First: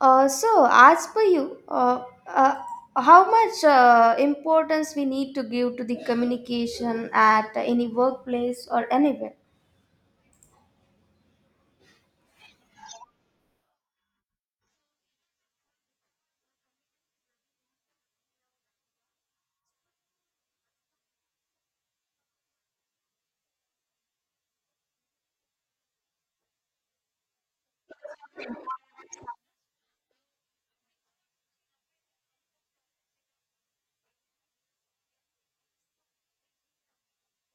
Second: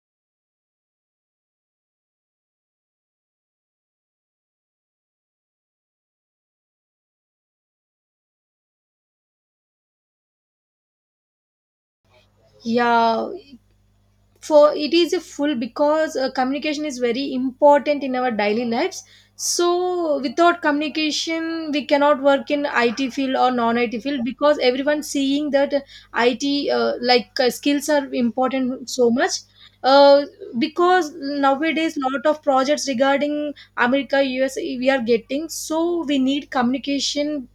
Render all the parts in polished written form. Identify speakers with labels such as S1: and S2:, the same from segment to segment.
S1: As per you, how much importance we need to give to the communication at any workplace or anywhere?
S2: Yeah. for it is a full because communication is very important in our daily lives. So without communication we cannot work in it field or non it field because everyone seeing that it like skills are important so much uh, because nowadays lot of projects regarding america us we are getting, so we need communication.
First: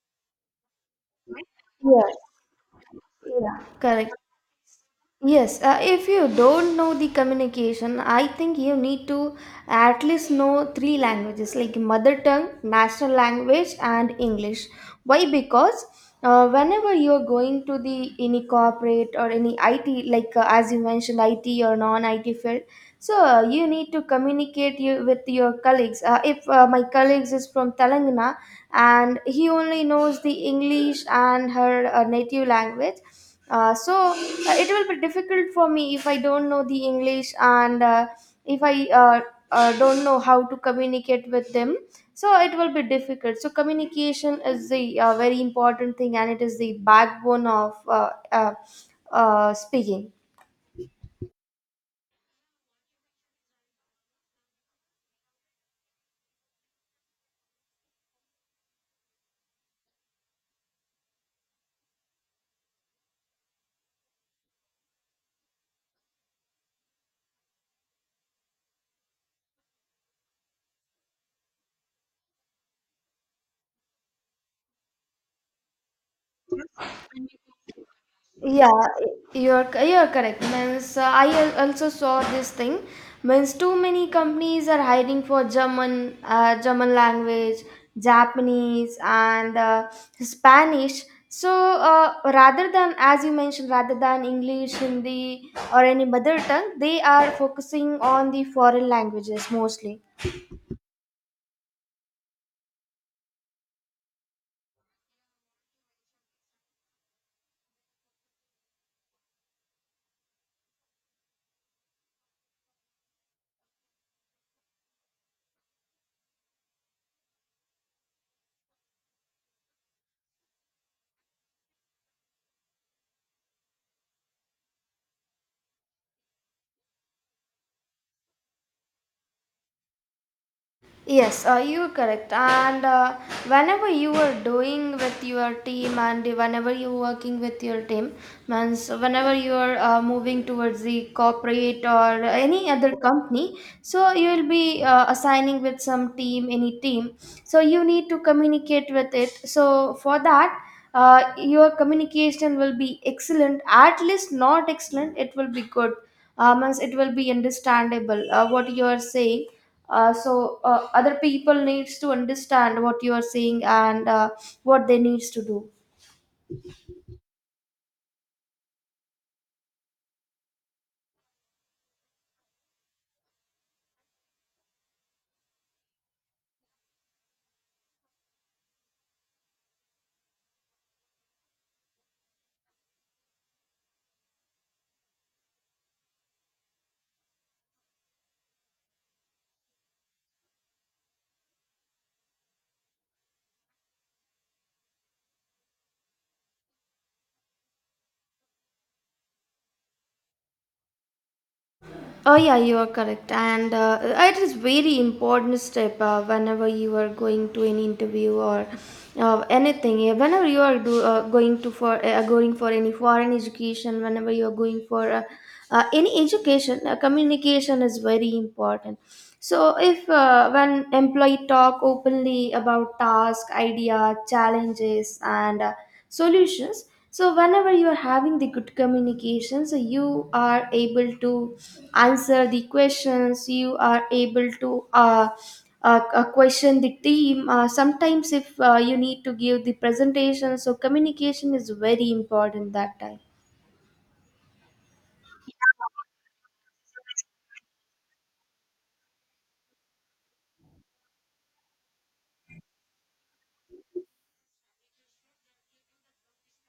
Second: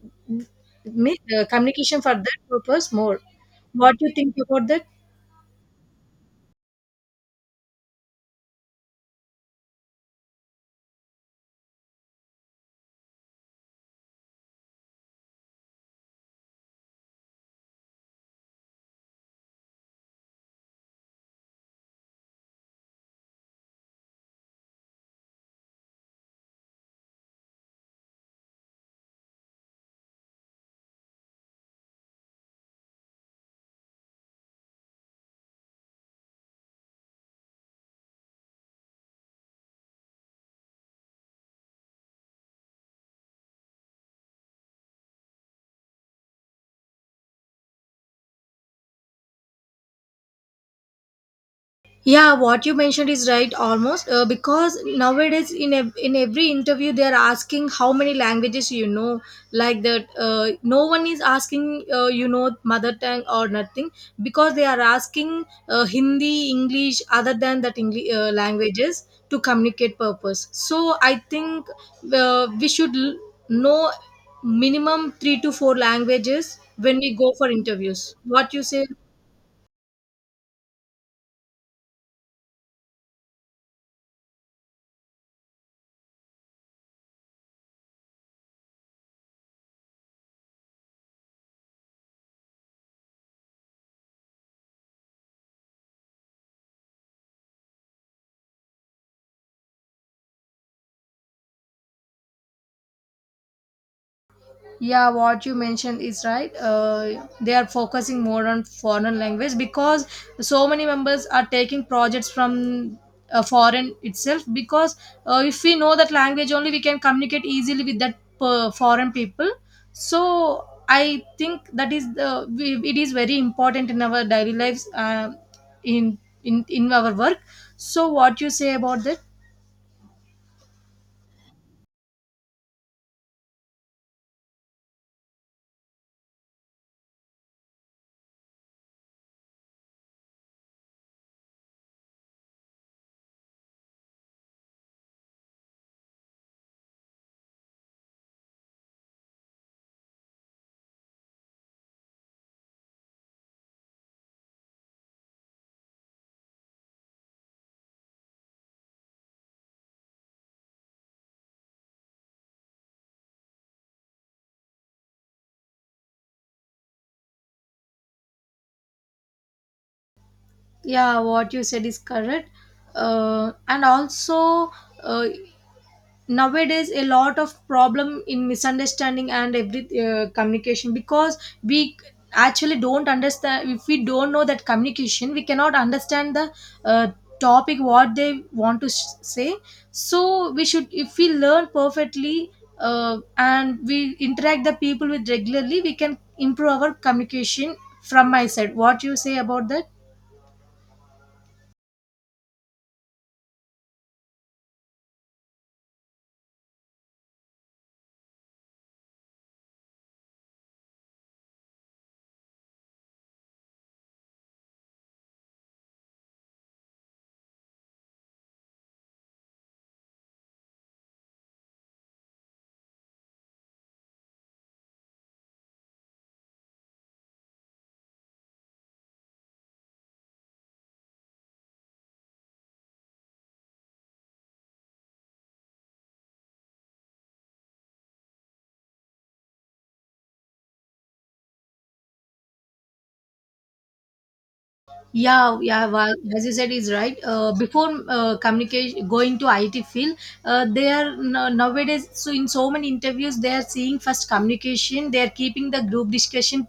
S2: Communication
S1: Yes.
S2: for that purpose more.
S1: Yeah.
S2: What do
S1: Correct.
S2: you think about that?
S1: Yes, if you don't know the communication, I think you need to at least know three languages like mother tongue, national language, and English. Why? Because whenever you are going to the any corporate or any IT, like as you mentioned, IT or non-IT field, so you need to communicate you, with your colleagues. If my colleagues is from Telangana and he only knows the English and her native language uh, so uh, it will be difficult for me if I don't know the English and if I don't know how to communicate with them. So it will be difficult. So communication is the very important thing and it is the backbone of speaking.
S2: Yeah, what you mentioned is right almost, because nowadays in every interview they are asking how many languages you know, like that. No one is asking, you know, mother tongue or nothing, because they are asking Hindi, English, other than that English languages to communicate purpose. So I think we should know minimum 3 to 4 languages when we go for interviews. What you
S1: Yeah,
S2: say?
S1: you're correct. Means I also saw this thing. Means too many companies are hiring for German, German language, Japanese, and Spanish. So rather than, as you mentioned, rather than English, Hindi, or any mother tongue, they are focusing on the foreign languages mostly.
S2: Yeah, what you mentioned is right. They are focusing more on foreign language because so many members are taking projects from foreign itself. Because if we know that language only, we can communicate easily with that foreign people. So I think that is the we, it is very important in our daily lives, in in our work. So what you say about that?
S1: Yes, you are correct. And whenever you are doing with your team, and whenever you are working with your team, means whenever you are moving towards the corporate or any other company, so you will be assigning with some team, any team. So you need to communicate with it. So for that, your communication will be excellent. At least not excellent, it will be good. Means it will be understandable what you are saying other people needs to understand what you are saying and what they needs to do.
S2: Yeah, what you said is correct. And also. Uh, Nowadays a lot of problem in misunderstanding and every communication, because we actually don't understand. If we don't know that communication, we cannot understand the uh, topic what they want to s say. So we should, if we learn perfectly and we interact the people with regularly, we can improve our communication from my side. What you say about that?
S1: Oh yeah, you are correct, and it is very important step whenever you are going to an interview or anything. Yeah. Whenever you are do, going to for going for any foreign education, whenever you are going for any education, communication is very important. So if when employee talk openly about task, idea, challenges, and solutions, so whenever you are having the good communication so you are able to answer the questions, you are able to question the team. Sometimes if you need to give the presentation, so communication is very important that time.
S2: Yeah, yeah. Well, as you said, is right. Before communication going to IT field, they are no- nowadays. So in so many interviews, they are seeing first communication. They are keeping the group discussion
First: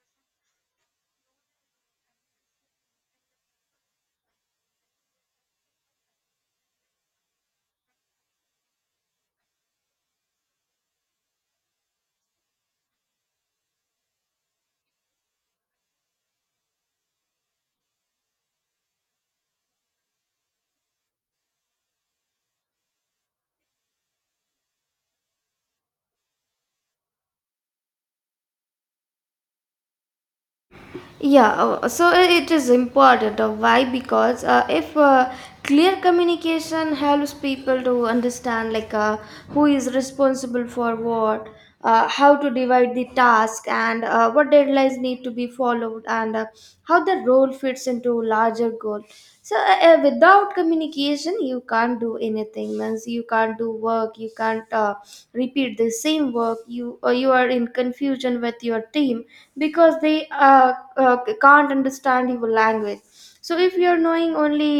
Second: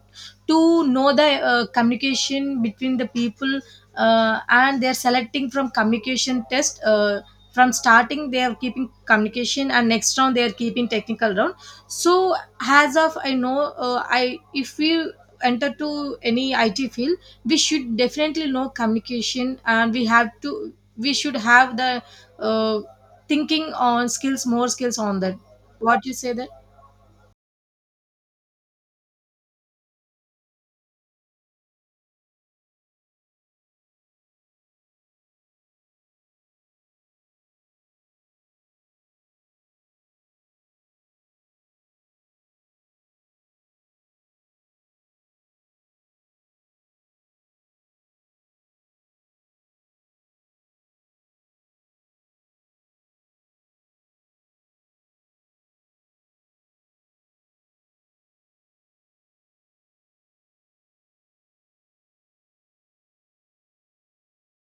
S2: to know the communication between the people, and they are selecting from communication test. From starting, they are keeping communication, and next round they are keeping technical round. So as of I know, I if we enter to any IT field, we should definitely know communication, and we should have the uh, thinking on skills, more skills on that. What you say that?
S1: Yeah, so it is important. Why? Because if clear communication helps people to understand, like who is responsible for what, how to divide the task, and what deadlines need to be followed, and how the role fits into larger goal. So without communication you can't do anything, means you can't do work, you can't repeat the same work, you or you are in confusion with your team because they can't understand your language. So if you are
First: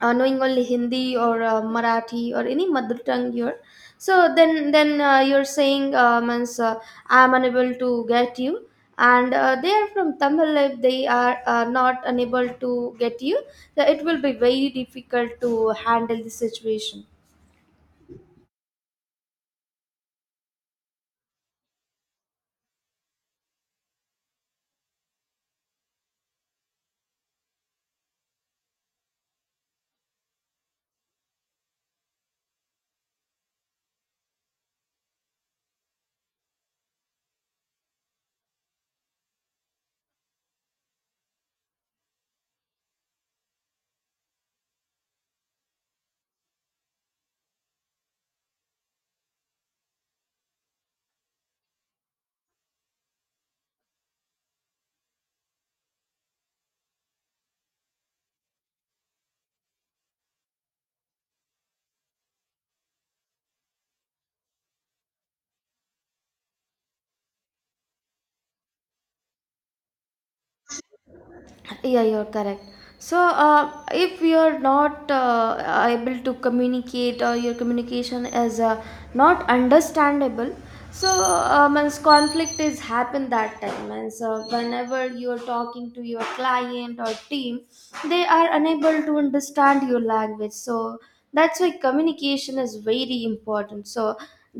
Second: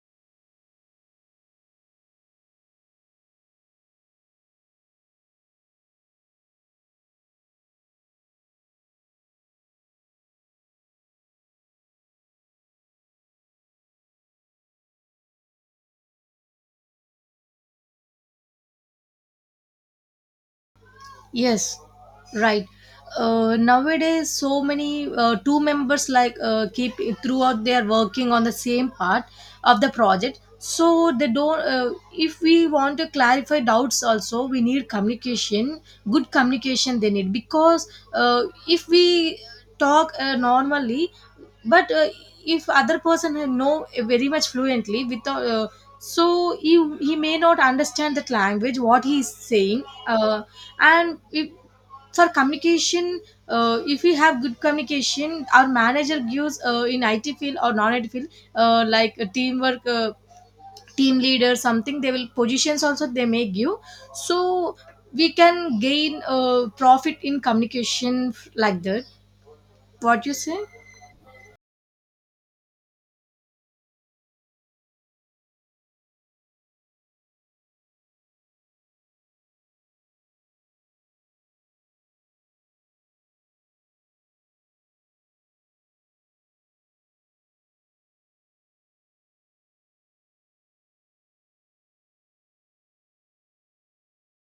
S1: knowing only Hindi or Marathi or any mother tongue here. So then, then you're saying means I'm unable to get you, and they are from Tamil. If they are not unable to get you, then it will be very difficult to handle the situation.
S2: Yes, right. Nowadays, so many two members like keep throughout they are working on the same part of the project. So they don't. If we want to clarify doubts, also we need communication. Good communication they need, because if we talk normally, but if other person know very much fluently without. So he may not understand that language what he is saying, and if for communication, if we have good communication, our manager gives in it field or non it field like a teamwork, team leader something, they will positions also they may give. So we can gain profit in communication like that. What you say?
S1: Yeah, you're correct. So if you're not able to communicate or your communication is not understandable, so means conflict is happen that time, means whenever you're talking to your client or team, they are unable to understand your language, so that's why communication is very important. So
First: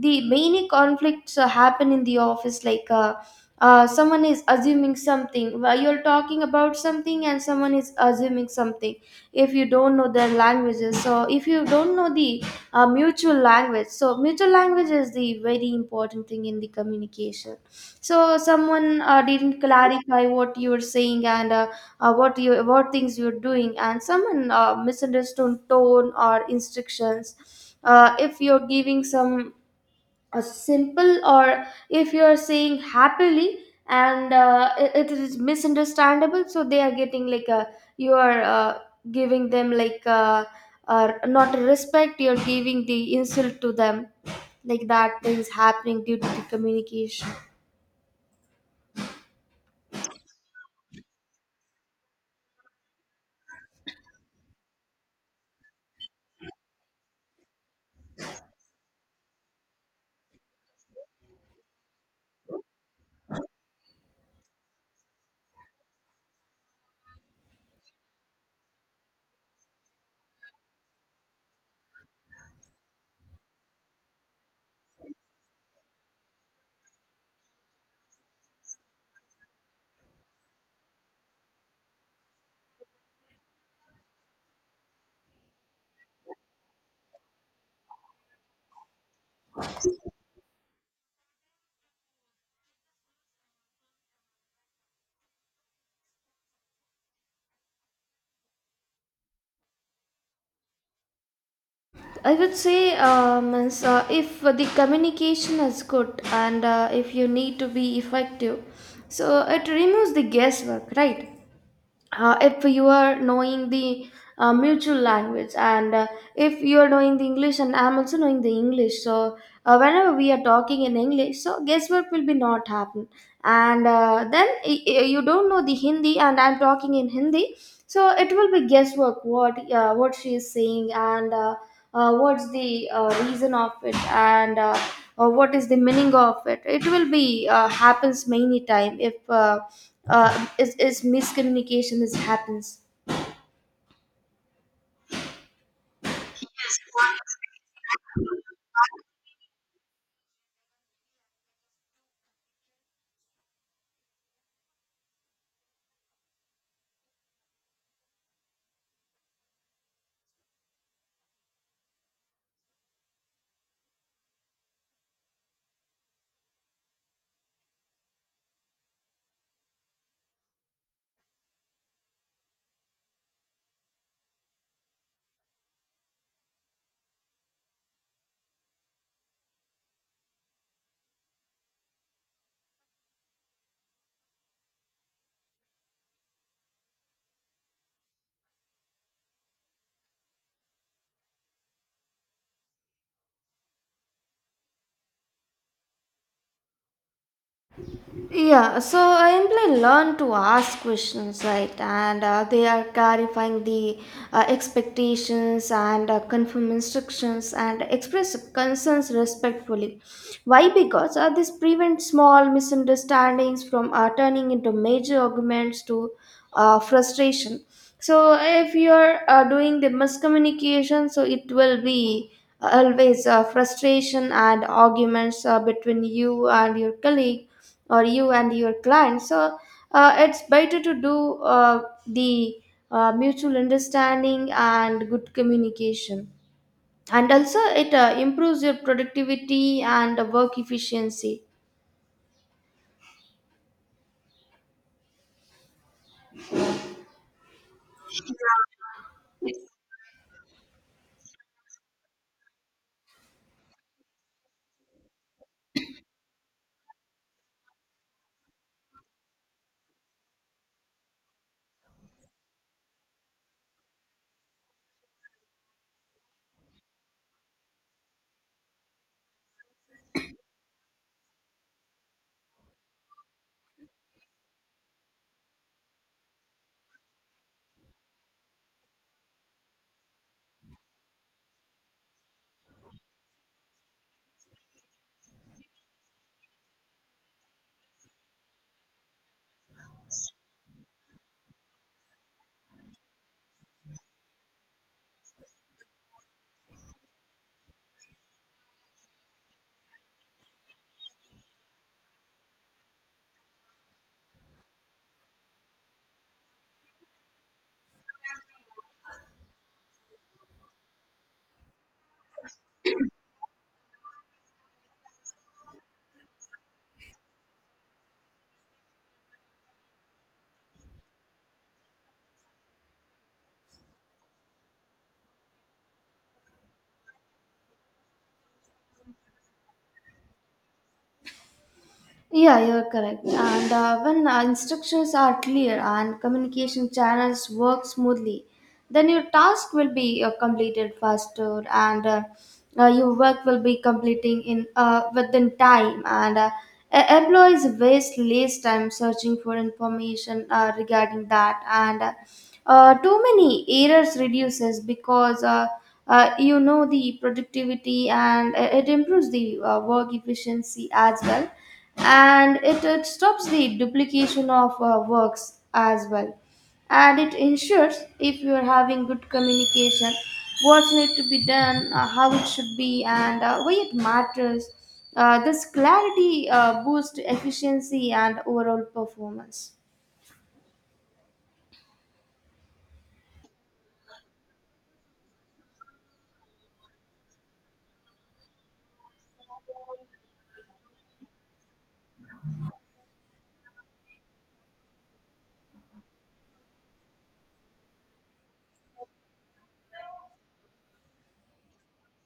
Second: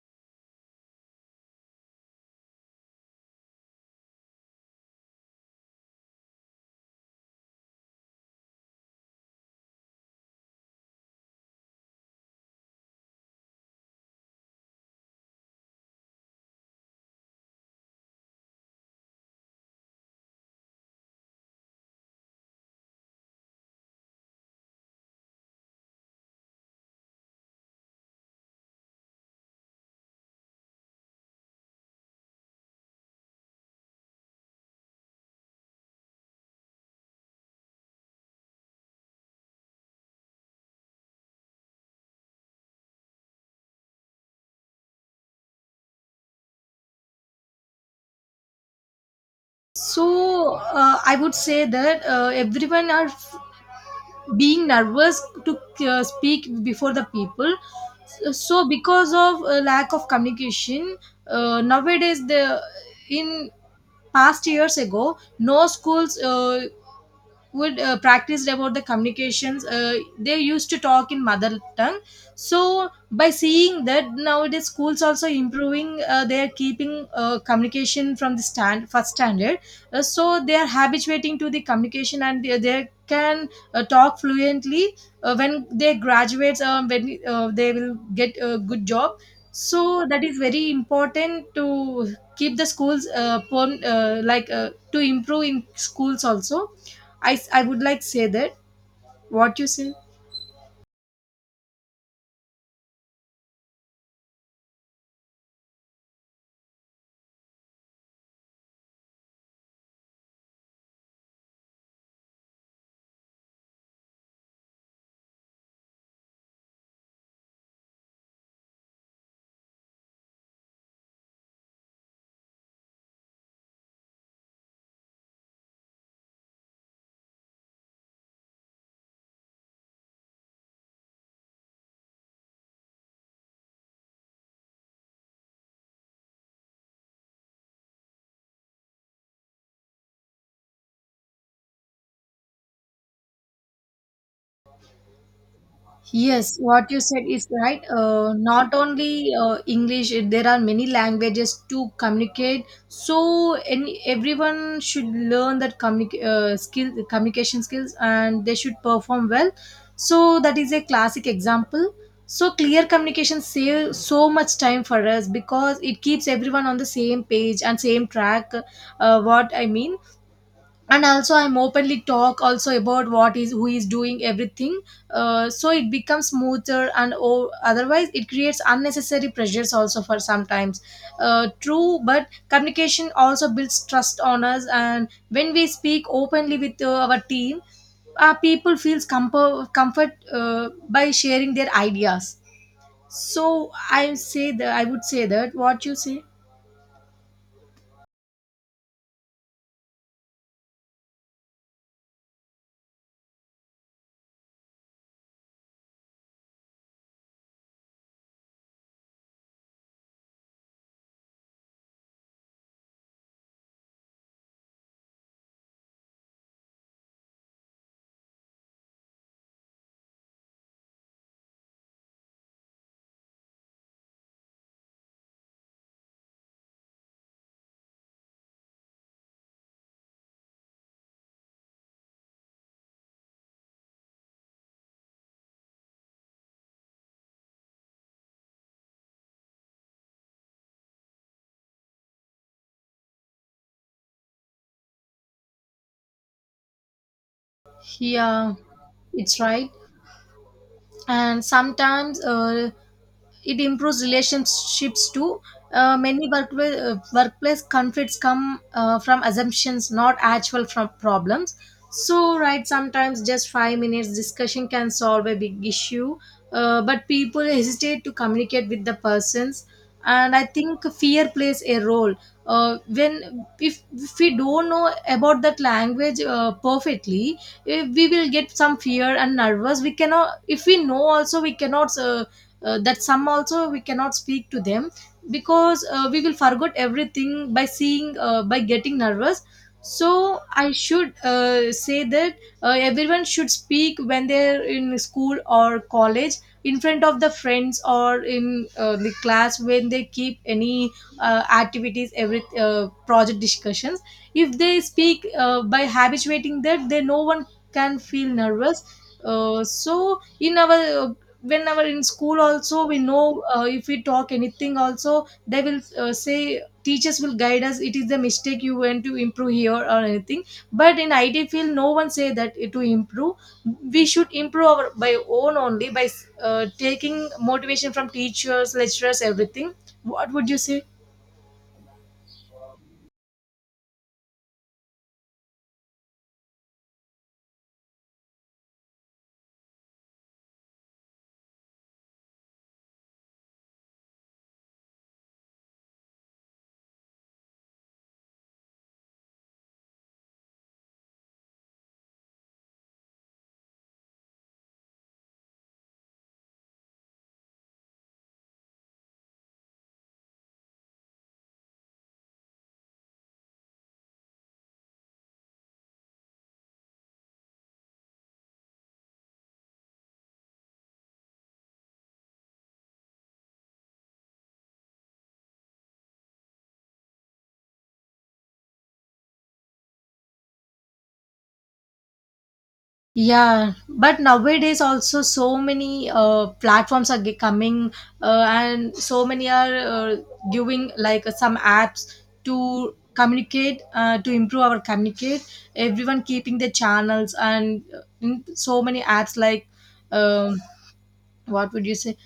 S1: the many conflicts happen in the office, like someone is assuming something. Well, you're talking about something and someone is assuming something. If you don't know their languages, so if you don't know the mutual language, so mutual language is the very important thing in the communication. So someone didn't clarify what you're saying, and what you, what things you're doing, and someone misunderstood tone or instructions. If you're giving some a simple or if you are saying happily, and it, it is misunderstandable, so they are getting like a, you are giving them like a not a respect, you're giving the insult to them, like that things happening due to the communication.
S2: So I would say that everyone are being nervous to speak before the people, so because of a lack of communication. Nowadays the in past years ago, no schools would practice about the communications. They used to talk in mother tongue. So by seeing that, nowadays schools also improving. They are keeping communication from the stand first standard. So they are habituating to the communication and they can talk fluently when they graduates, when they will get a good job. So that is very important to keep the schools like to improve in schools also, I would like say that. What you say?
S1: I would say is, if the communication is good and if you need to be effective, so it removes the guesswork, right? If you are knowing the mutual language, and if you are knowing the English and I'm also knowing the English, so whenever we are talking in English, so guesswork will be not happen. And then you don't know the Hindi and I'm talking in Hindi, so it will be guesswork, what she is saying, and what's the reason of it, and what is the meaning of it. It will be happens many time if is miscommunication is happens.
S2: Yes, what you said is right. Not only English, there are many languages to communicate. So any, everyone should learn that skill, communication skills, and they should perform well. So that is a classic example. So clear communication saves so much time for us, because it keeps everyone on the same page and same track. What I mean, and also I'm openly talk also about what is who is doing everything, so it becomes smoother, and otherwise it creates unnecessary pressures also for sometimes. True, but communication also builds trust on us, and when we speak openly with our team, people feels comfort by sharing their ideas. I would say that. What you say?
S1: Yeah, so I simply learn to ask questions, right? And they are clarifying the expectations, and confirm instructions and express concerns respectfully. Why? Because this prevents small misunderstandings from turning into major arguments to frustration. So if you're doing the miscommunication, so it will be always frustration and arguments between you and your colleague or you and your client. So it's better to do the mutual understanding and good communication, and also it improves your productivity and work efficiency.
S2: Yeah, it's right. And sometimes it improves relationships too. Workplace conflicts come from assumptions, not actual from problems. So, right, sometimes just 5 minutes discussion can solve a big issue, but people hesitate to communicate with the persons. And I think fear plays a role. When If we don't know about that language perfectly, eh, we will get some fear and nervous. We cannot. If we know also, we cannot. That some also we cannot speak to them, because we will forget everything by seeing, by getting nervous. So I should say that everyone should speak when they're in school or college, in front of the friends or in the class when they keep any activities, every project discussions. If they speak by habituating that, then no one can feel nervous. So in our Whenever in school also we know, if we talk anything also, they will say teachers will guide us it is the mistake you went to improve here or anything. But in it field no one say that it to improve. We should improve our by own only by taking motivation from teachers, lecturers, everything. What would you say?
S1: Yeah, you're correct. And when instructions are clear and communication channels work smoothly, then your task will be completed faster, and your work will be completing in within time. And employees waste less time searching for information regarding that. And too many errors reduces because you know the productivity, and it improves the work efficiency as well, and it stops the duplication of works as well. And it ensures, if you are having good communication, what's need to be done, how it should be, and why it matters. This clarity boosts efficiency and overall performance.
S2: Yeah, but nowadays also so many platforms are coming, and so many are giving like some apps to communicate, to improve our communicate. Everyone keeping their channels and in so many apps, like um, what would you say,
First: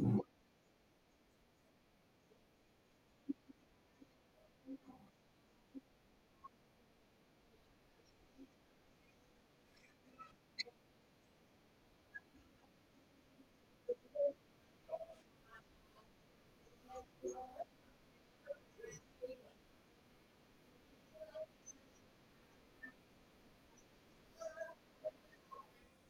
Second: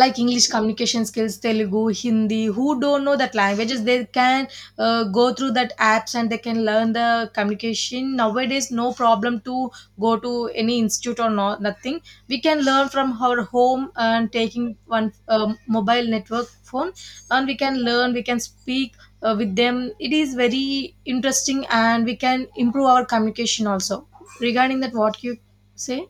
S2: like english communication skills, telugu, hindi. Who don't know that languages, they can go through that apps and they can learn the communication. Nowadays, no problem to go to any institute or not nothing. We can learn from our home and taking one um, mobile network phone, and we can learn, we can speak with them. It is very interesting, and we can improve our communication also. Regarding that, what you say?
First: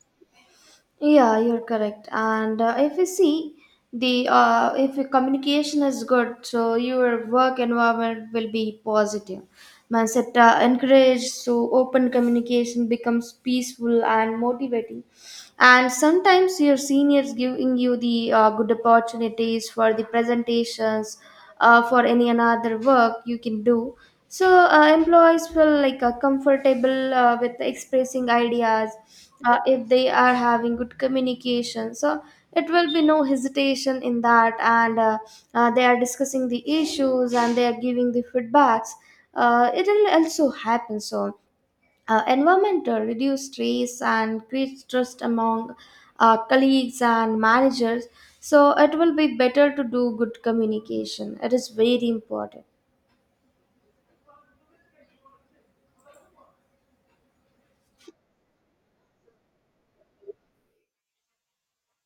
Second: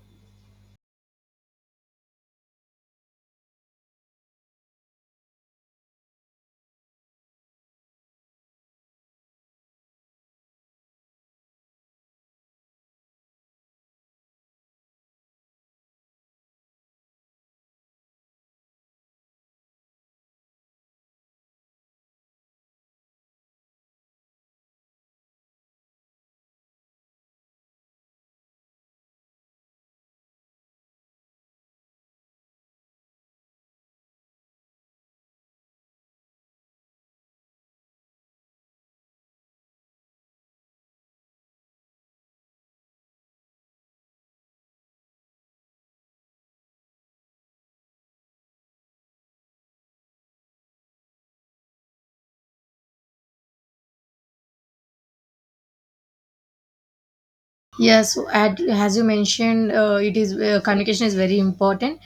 S1: Yeah, you're correct. And if you see the, if your communication is good, so your work environment will be positive. Mindset encouraged, so open communication becomes peaceful and motivating, and sometimes your seniors giving you the good opportunities for the presentations, for any another work you can do. So employees feel like comfortable with expressing ideas. If they are having good communication, so it will be no hesitation in that, and they are discussing the issues and they are giving the feedbacks. It will also happen. So environmental reduce stress and creates trust among colleagues and managers. So it will be better to do good communication, it is very important.
S2: Yes, at, as you mentioned, it is communication is very important.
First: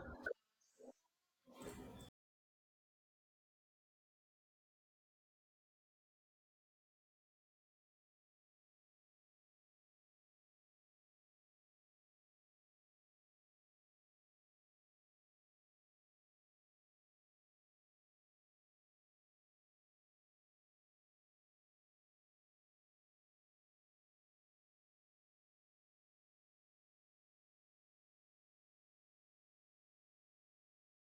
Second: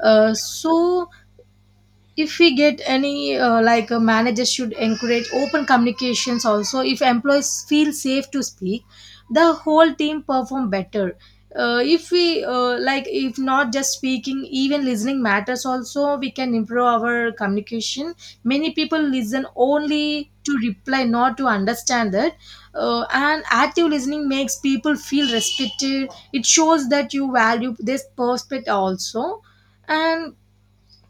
S2: So if we get any like managers should encourage open communications also. If employees feel safe to speak, the whole team perform better. If we like, if not just speaking even listening matters also, we can improve our communication. Many people listen only to reply, not to understand that. And active listening makes people feel respected. It shows that you value this perspective also. And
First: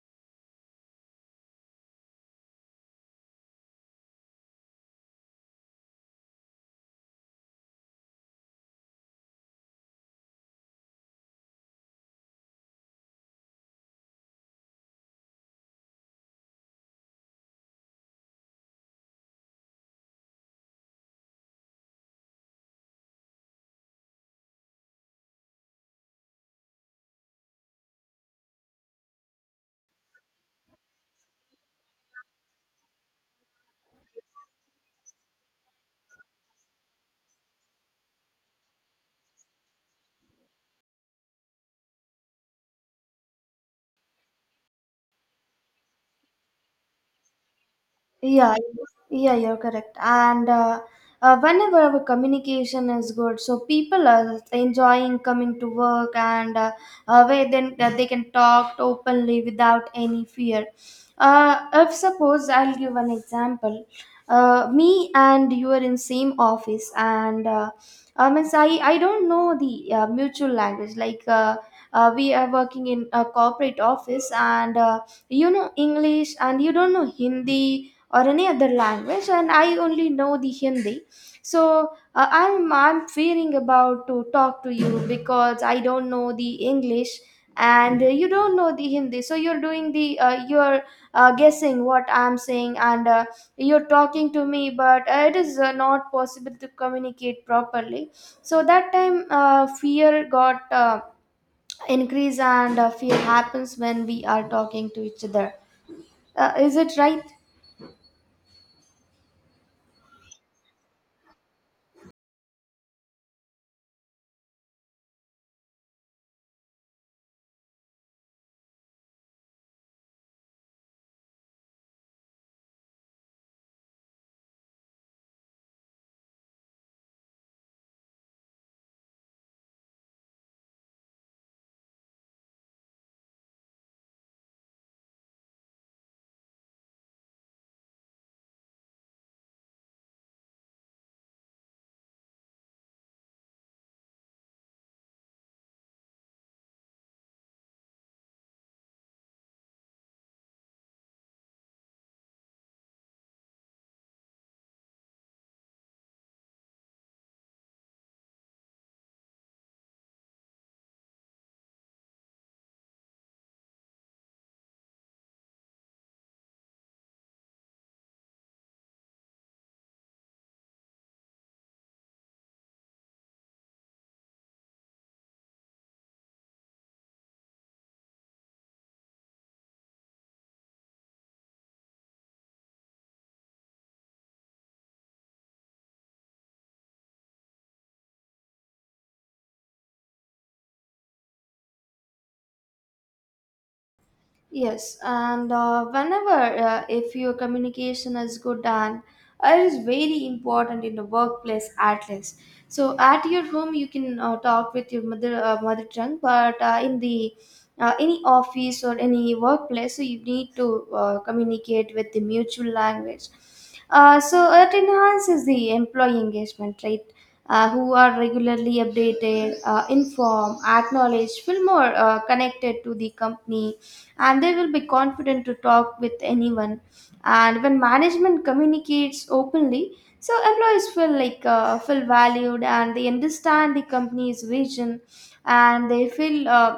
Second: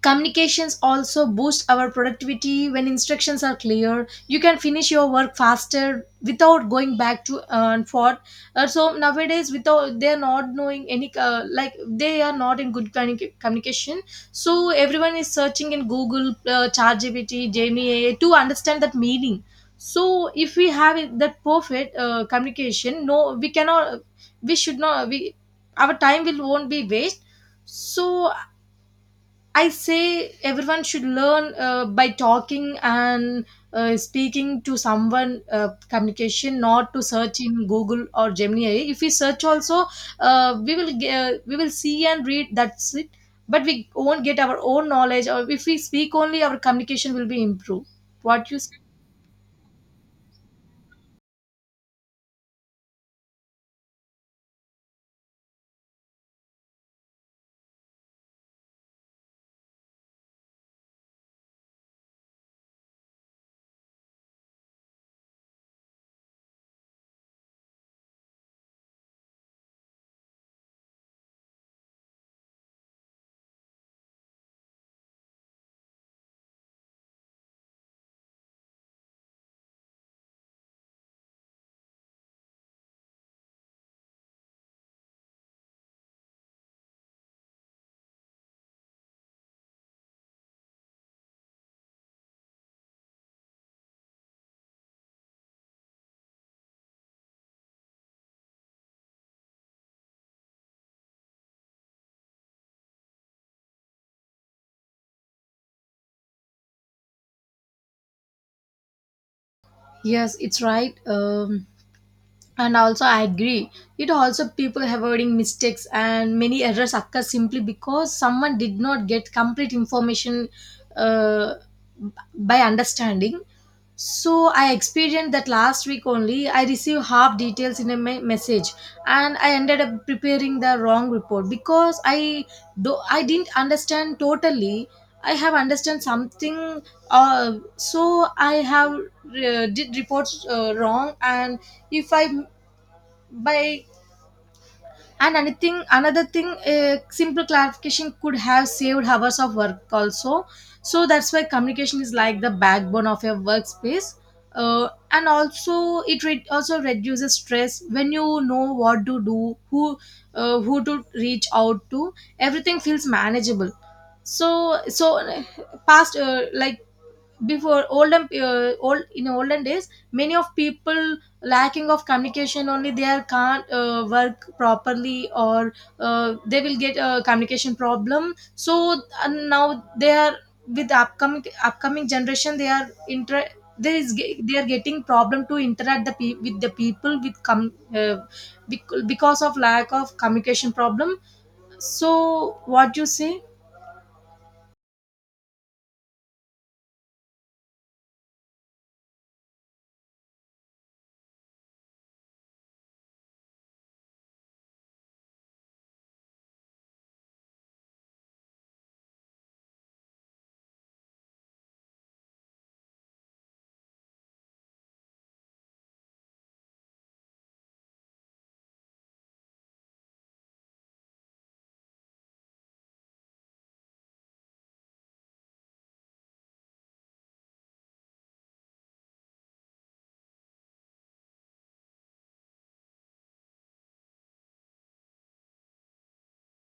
S2: communications also boost our productivity. When instructions are clear, you can finish your work faster without going back to and forth. So nowadays without they are not knowing any like, they are not in good communication. So everyone is searching in google, ChatGPT, gemini, to understand that meaning. So if we have that perfect communication, no, we cannot, we should not, we, our time will won't be waste. So I say everyone should learn by talking and speaking to someone communication, not to search in Google or Gemini. If we search also, we will see and read. That's it. But we won't get our own knowledge, or if we speak only, our communication will be improved. What
S1: Yeah,
S2: you say?
S1: yeah, you're correct. And whenever our communication is good, so people are enjoying coming to work, and where then that they can talk openly without any fear. If suppose I'll give an example, me and you are in same office, and I mean I don't know the mutual language like. We are working in a corporate office, and you know English and you don't know Hindi or any other language, and I only know the Hindi. So I'm fearing about to talk to you because I don't know the English and you don't know the Hindi, so you're doing the you're guessing what I'm saying, and you're talking to me, but it is not possible to communicate properly. So that time fear got increase, and fear happens when we are talking to each other. Is it right?
S2: Yes, it's right. And also I agree, it also people avoiding mistakes and many errors occur simply because someone did not get complete information uh, by understanding. So I experienced that last week only. I received half details in a message, and I ended up preparing the wrong report because I didn't understand totally. I have understand something. So I have did reports wrong, and if I by and anything, another thing, a simple clarification could have saved hours of work also. So that's why communication is like the backbone of your workspace. And also it also reduces stress when you know what to do, who to reach out to. Everything feels manageable. So, past like before olden, old in olden days, many of people lacking of communication only, they are can't work properly, or they will get a communication problem. So now they are with upcoming generation, they are inter there is ge- they are getting problem to interact with the people because of lack of communication problem. So what you say?
S1: Yes, and whenever if your communication is good, and it is very important in the workplace at least. So at your home you can talk with your mother, mother tongue, but in the any office or any workplace, so you need to communicate with the mutual language. So it enhances the employee engagement, right? Who are regularly updated, informed, acknowledged, feel more connected to the company, and they will be confident to talk with anyone. And when management communicates openly, so employees feel feel valued, and they understand the company's vision, and they feel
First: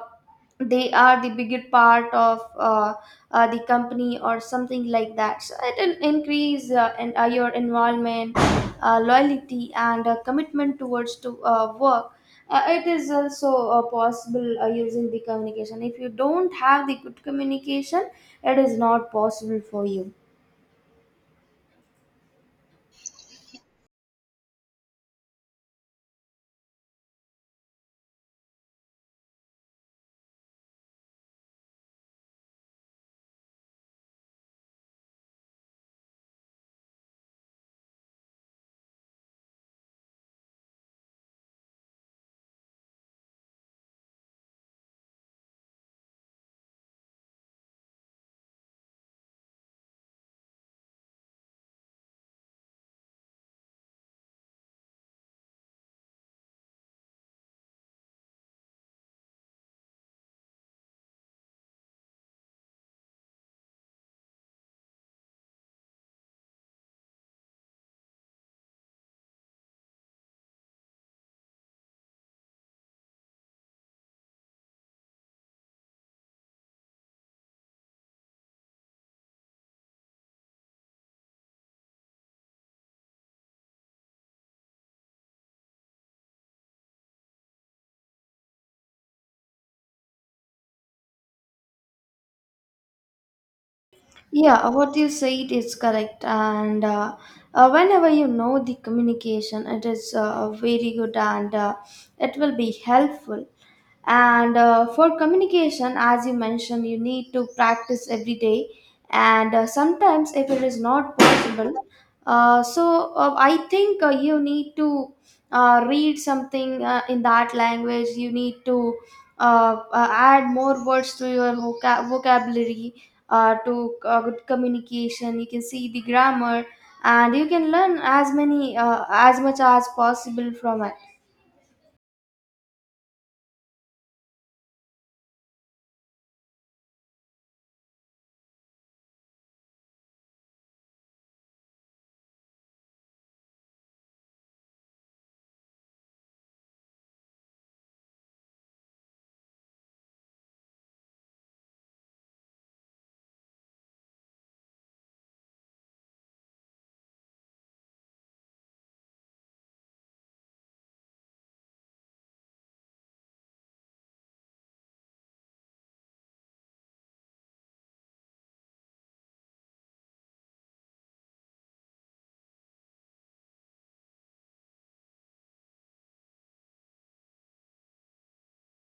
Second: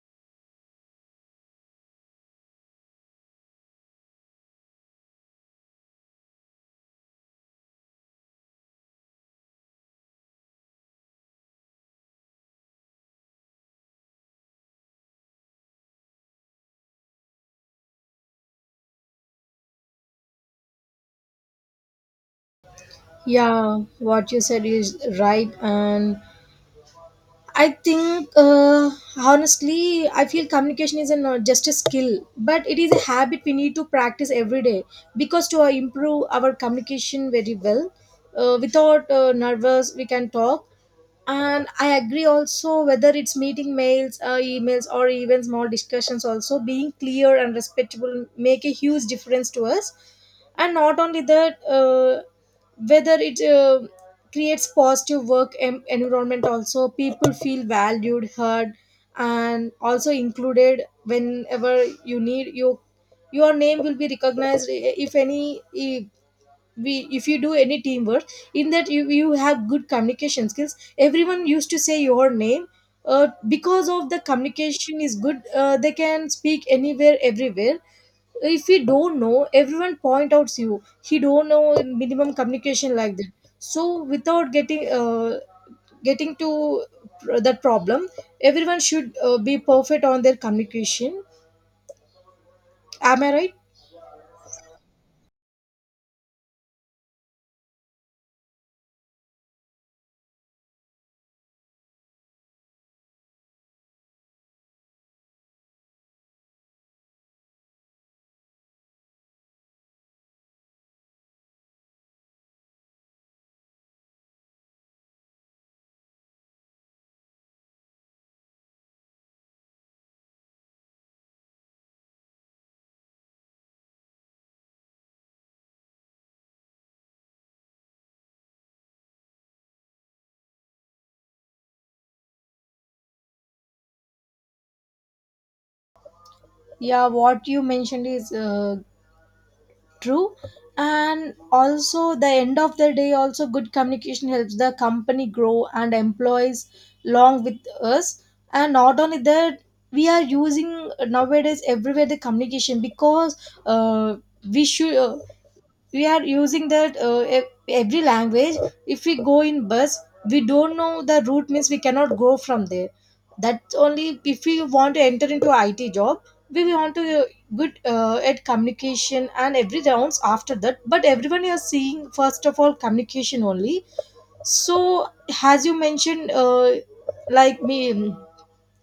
S1: they are the bigger part of the company or something like that. So it will increase your involvement, loyalty, and commitment towards to work. It is also possible using the communication. If you don't have the good communication, it is not possible for you.
S2: Yeah, what you said is right, and I think, honestly, I feel communication is not just a skill, but it is a habit we need to practice every day, because to improve our communication very well, without nervous, we can talk. And I agree also, whether it's meeting mails, emails or even small discussions, also being clear and respectable make a huge difference to us. And not only that, whether it creates positive work environment. Also people feel valued, heard, and also included. Whenever you need, your name will be recognized if any eh, we if you do any teamwork, in that you have good communication skills, everyone used to say your name, because of the communication is good. They can speak anywhere, everywhere. If you don't know, everyone point outs you, "He don't know minimum communication," like that. So without getting to that problem, everyone should be perfect on their communication. Am I right?
S1: Yeah, what you said is correct. And whenever you know the communication, it is very good and it will be helpful. And for communication, as you mentioned, you need to practice every day. And sometimes, if it is not possible, I think you need to read something in that language. You need to add more words to your vocabulary to good communication. You can see the grammar and you can learn as many as much as possible from it.
S2: Yeah, what you mentioned is true. And also, the end of the day also, good communication helps the company grow and employees long with us. And not only that, we are using nowadays everywhere the communication, because uh, we should uh, we are using that every language. If we go in bus, we don't know the route means we cannot go from there. That's only if we want to enter into it job, we want to good at communication and every rounds after that, but everyone is seeing first of all communication only. So as you mentioned, like me,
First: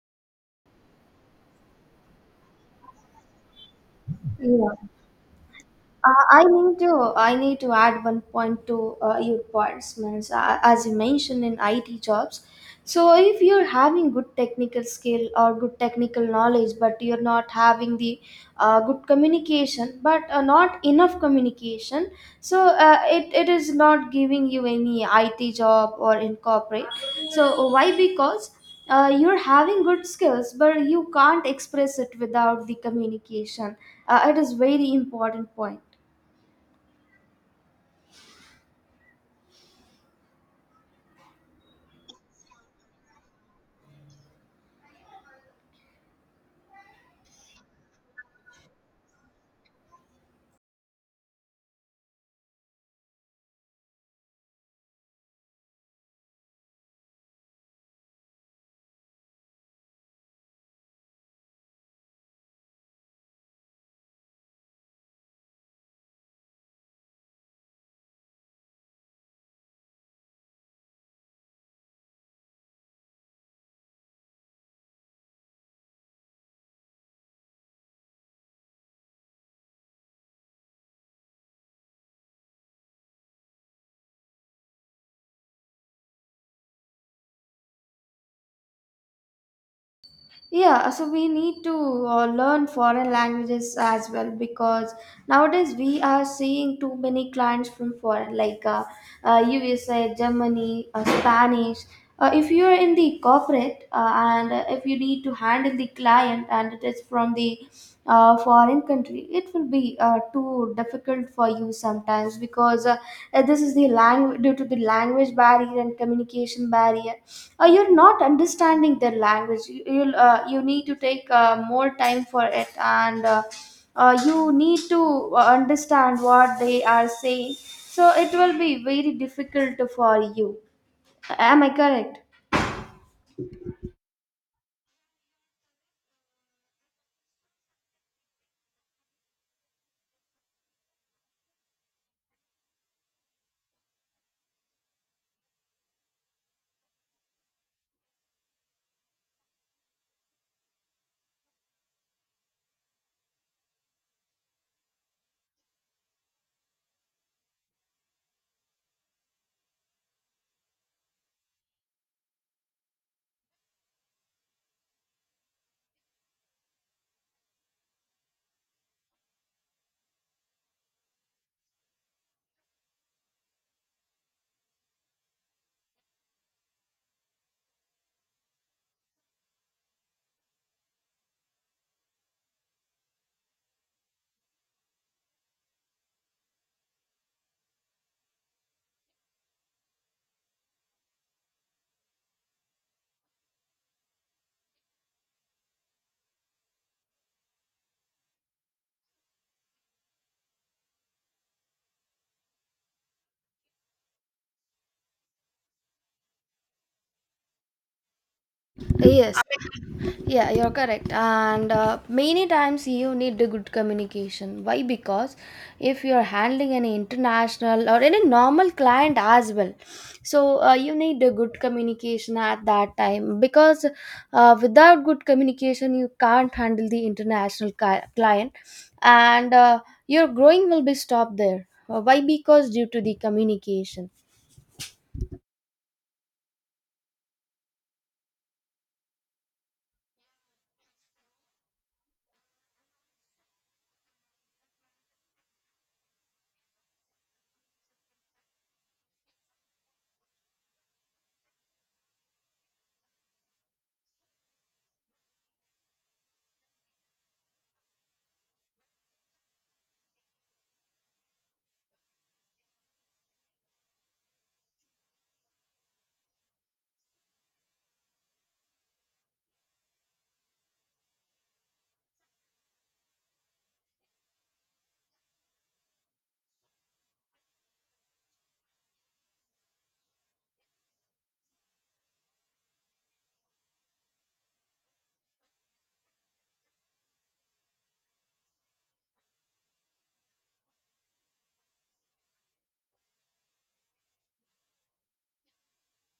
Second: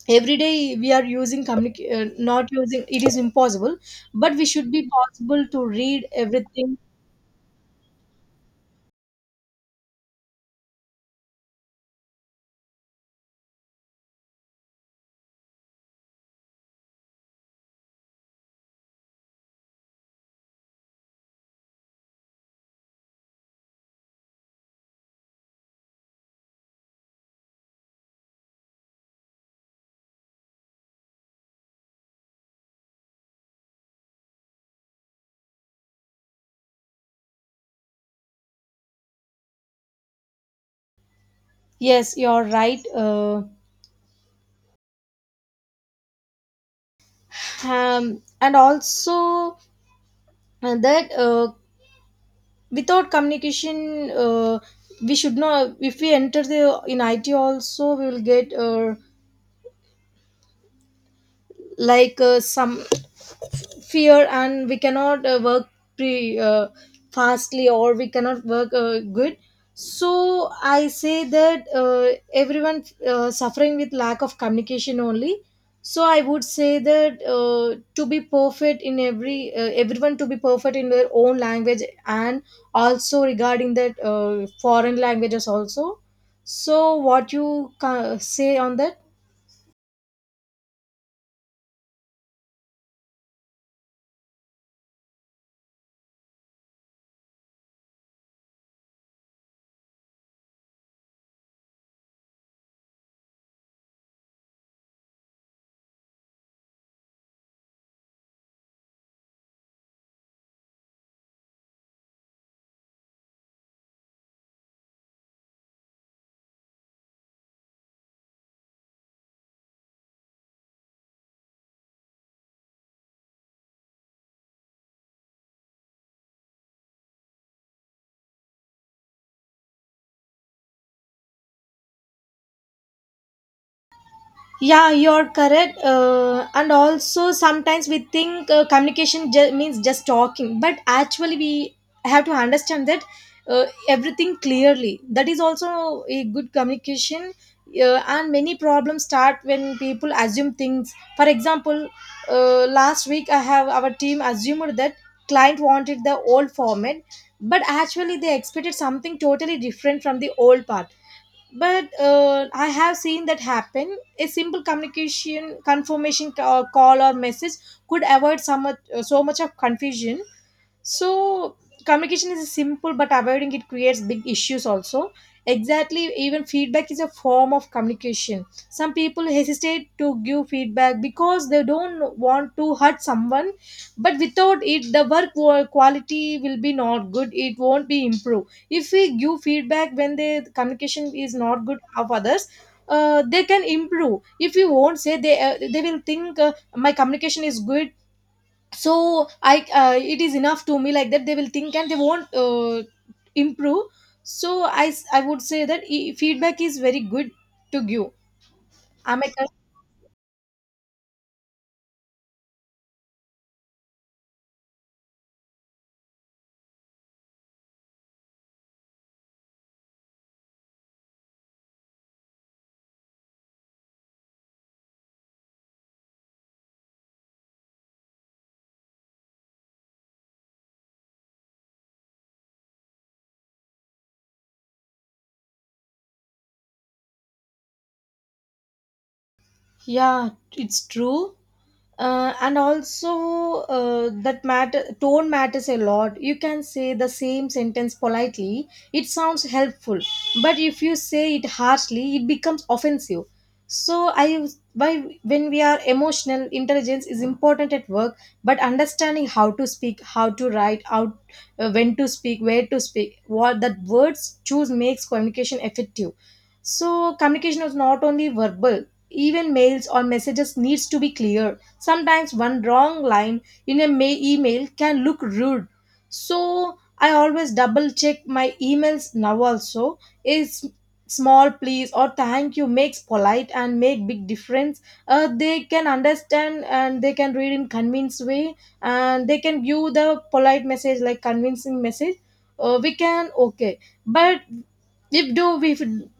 S2: every day we are using not using it is impossible, but we should
S1: Yeah.
S2: be possible to read
S1: I
S2: everything.
S1: need to, I need to add 1 point to your points, Mans. As you mentioned, in IT jobs, so if you're having good technical skill or good technical knowledge, but you're not having the good communication, but not enough communication, so it is not giving you any IT job or in corporate. So why? Because you're having good skills, but you can't express it without the communication. It is very important point.
S2: Yes, you're right. And also that without communication, we should not. If we enter the in IT, also we will get like some fear, and we cannot work pre fastly, or we cannot work good. So I say that everyone suffering with lack of communication only. So I would say that, to be perfect in everyone, to be perfect in their own language, and also regarding that, foreign languages also. So what you say on that?
S1: Yeah, so we need to learn foreign languages as well, because nowadays we are seeing too many clients from foreign, like USA, Germany, Spanish. If you are in the corporate and if you need to handle the client and it is from the foreign country, it will be too so difficult for you sometimes because this is the language due to the language barrier and communication barrier. You're not understanding their language. You need to take more time for it, and you need to understand what they are saying, so it will be very difficult for you. Am I correct?
S2: Yeah, you're correct. And also sometimes we think communication means just talking, but actually we have to understand that everything clearly, that is also a good communication. And many problems start when people assume things. For example, last week I have our team assumed that client wanted the old format, but actually they expected something totally different from the old part. But I have seen that happen. A simple communication confirmation call or message could avoid so much, so much of confusion. So communication is simple, but avoiding it creates big issues also. Exactly, even feedback is a form of communication. Some people hesitate to give feedback because they don't want to hurt someone, but without it the work quality will be not good, it won't be improved. If we give feedback when the communication is not good of others, they can improve. If we won't say, they will think, my communication is good, so I it is enough to me, like that they will think, and they won't improve. So I would say that feedback is very good to give. I'm
S1: Yes, yeah, you're correct. And many times you need a good communication. Why? Because if you're handling any international or any normal client as well, so you need a good communication at that time. Because without good communication, you can't handle the international client, and your growing will be stopped there. Why? Because due to the communication.
S2: yeah it's true. And also that matter tone matters a lot. You can say the same sentence politely, it sounds helpful, but if you say it harshly, it becomes offensive. So I why when we are Emotional intelligence is important at work, but understanding how to speak, how to write, how when to speak, where to speak, what that words choose makes communication effective. So communication is not only verbal, even mails or messages needs to be clear. Sometimes one wrong line in a email can look rude. So I always double check my emails now also. Is small please or thank you makes polite and make big difference. They can understand and they can read in convinced way, and they can view the polite message like convincing message. We can okay, but if do we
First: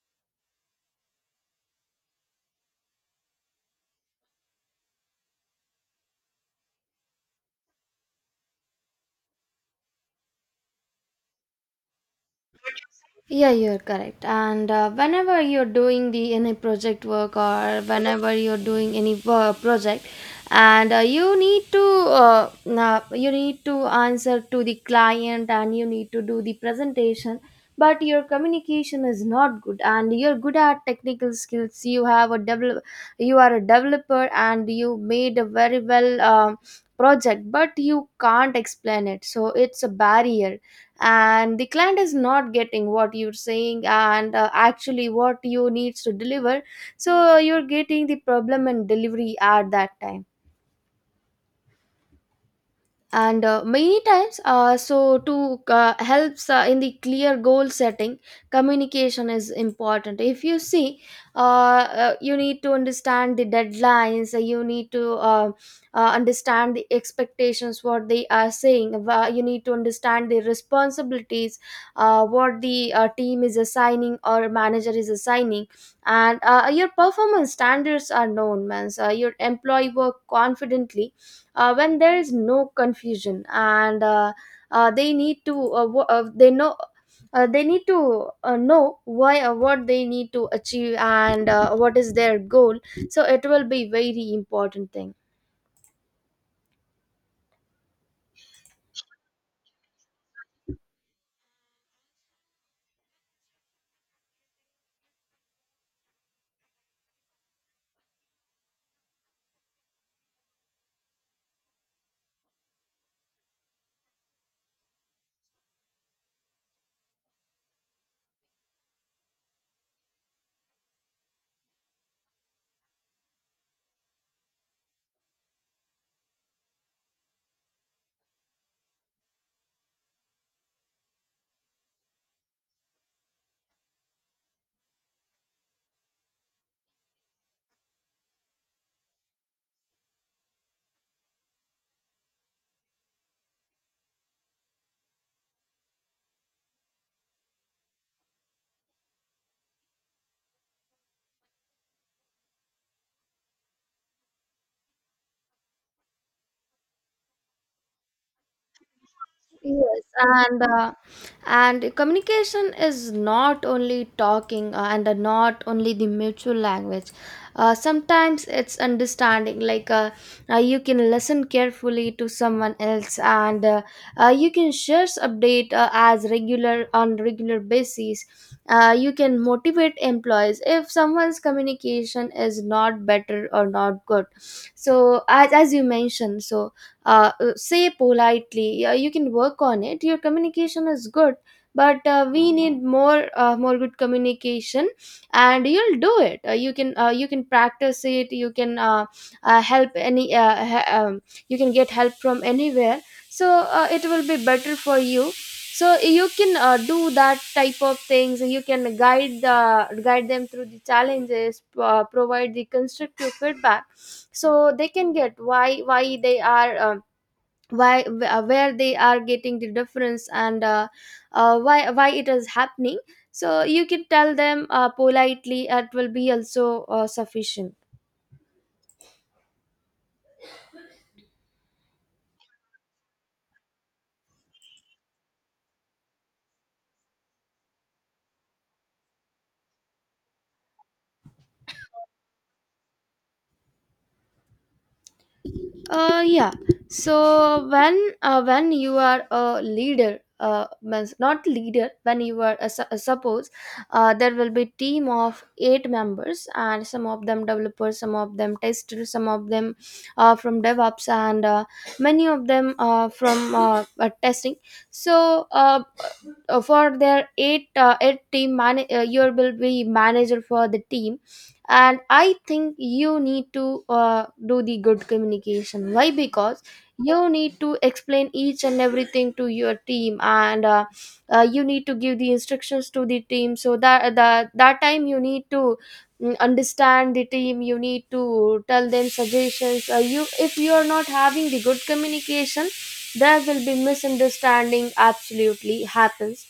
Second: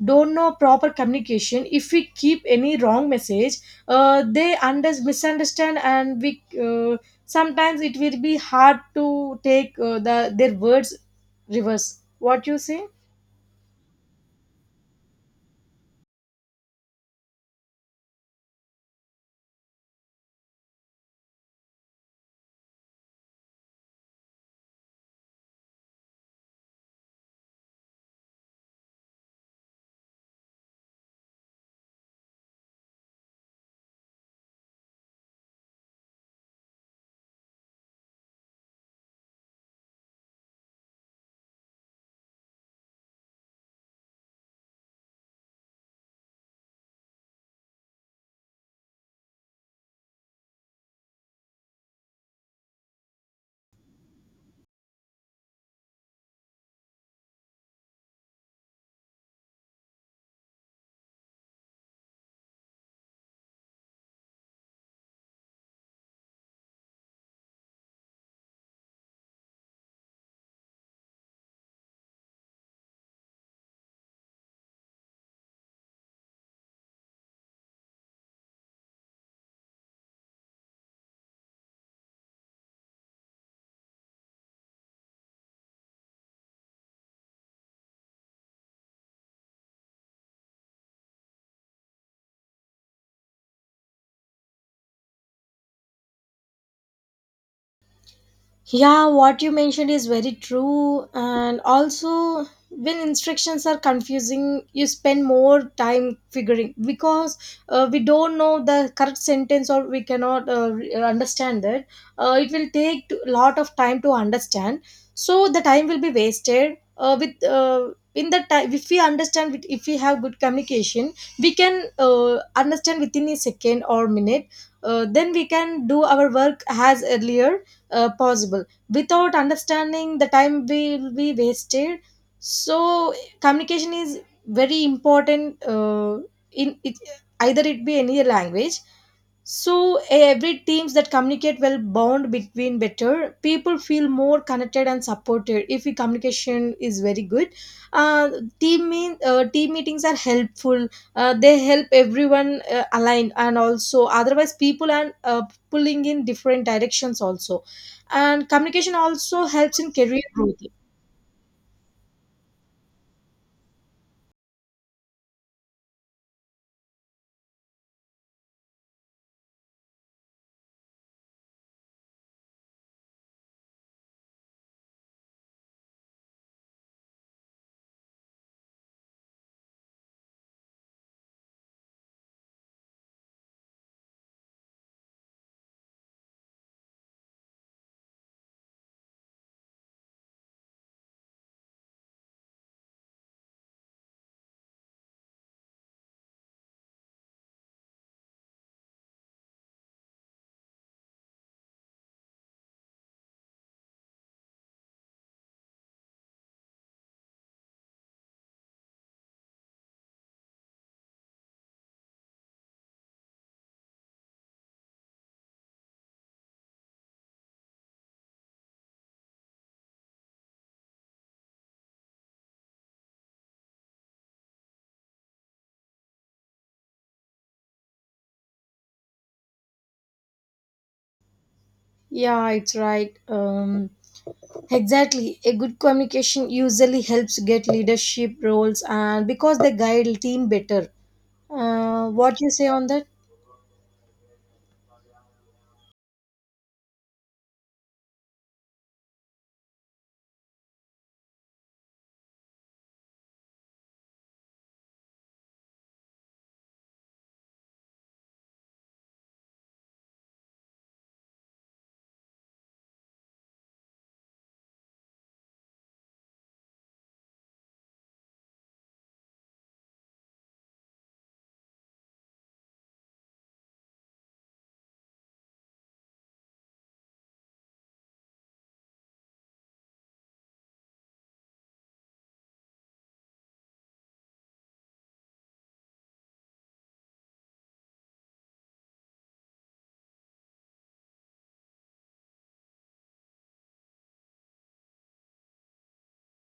S2: don't know proper communication, if we keep any wrong message, they misunderstand, and we sometimes it will be hard to take the their words reverse. What you say?
S1: Yeah, you're correct. And whenever you're doing the any project work or whenever you're doing any project, and you need to answer to the client and you need to do the presentation, but your communication is not good, and you're good at technical skills. You have a develop, you are a developer, and you made a very well project, but you can't explain it. So it's a barrier and the client is not getting what you're saying and actually what you needs to deliver. So you're getting the problem and delivery at that time. And many times so to helps in the clear goal setting, communication is important. If you see, you need to understand the deadlines. You need to understand the expectations, what they are saying. You need to understand the responsibilities, what the team is assigning or manager is assigning. And your performance standards are known, man, so your employee work confidently when there is no confusion. And they need to, they know they need to know why, what they need to achieve and what is their goal. So it will be very important thing.
S2: Yeah, what you mentioned is very true. And also, when instructions are confusing, you spend more time figuring, because we don't know the correct sentence, or we cannot understand that. It will take a lot of time to understand. So the time will be wasted. With In the time, if we understand, if we have good communication, we can understand within a second or minute. Then we can do our work as earlier possible. Without understanding, the time will be wasted. So communication is very important, in it, either it be any language. So every teams that communicate well bond between better, people feel more connected and supported if the communication is very good. Uh, Team meetings are helpful. They help everyone align, and also otherwise people are pulling in different directions also. And communication also helps in
S1: Yes,
S2: career growth.
S1: and and communication is not only talking, and not only the mutual language. Sometimes it's understanding. Like you can listen carefully to someone else, and you can share update as regular on regular basis. You can motivate employees if someone's communication is not better or not good. So as you mentioned, so say politely. You can work on it. Your communication is good, but we need more, more good communication, and you'll do it. You can you can practice it. You can, help any you can get help from anywhere, so it will be better for you. So you can do that type of things. You can guide the guide them through the challenges, provide the constructive feedback, so they can get why they are, where they are getting the difference, and why why it is happening. So you can tell them politely, it will be also sufficient.
S2: Yeah, it's right. Exactly, a good communication usually helps get leadership roles, and because they guide team better. What you say on that?
S1: Yeah. So when, when you are a leader, means not leader. When you are a, a suppose, there will be team of eight members, and some of them developers, some of them testers, some of them from DevOps, and many of them from testing. So for their eight team, man, you will be manager for the team, and I think you need to do the good communication. Why? Because you need to explain each and everything to your team, and you need to give the instructions to the team, so that that time you need to, understand the team. You need to tell them suggestions. You, if you are not having the good communication, there will be misunderstanding absolutely happens.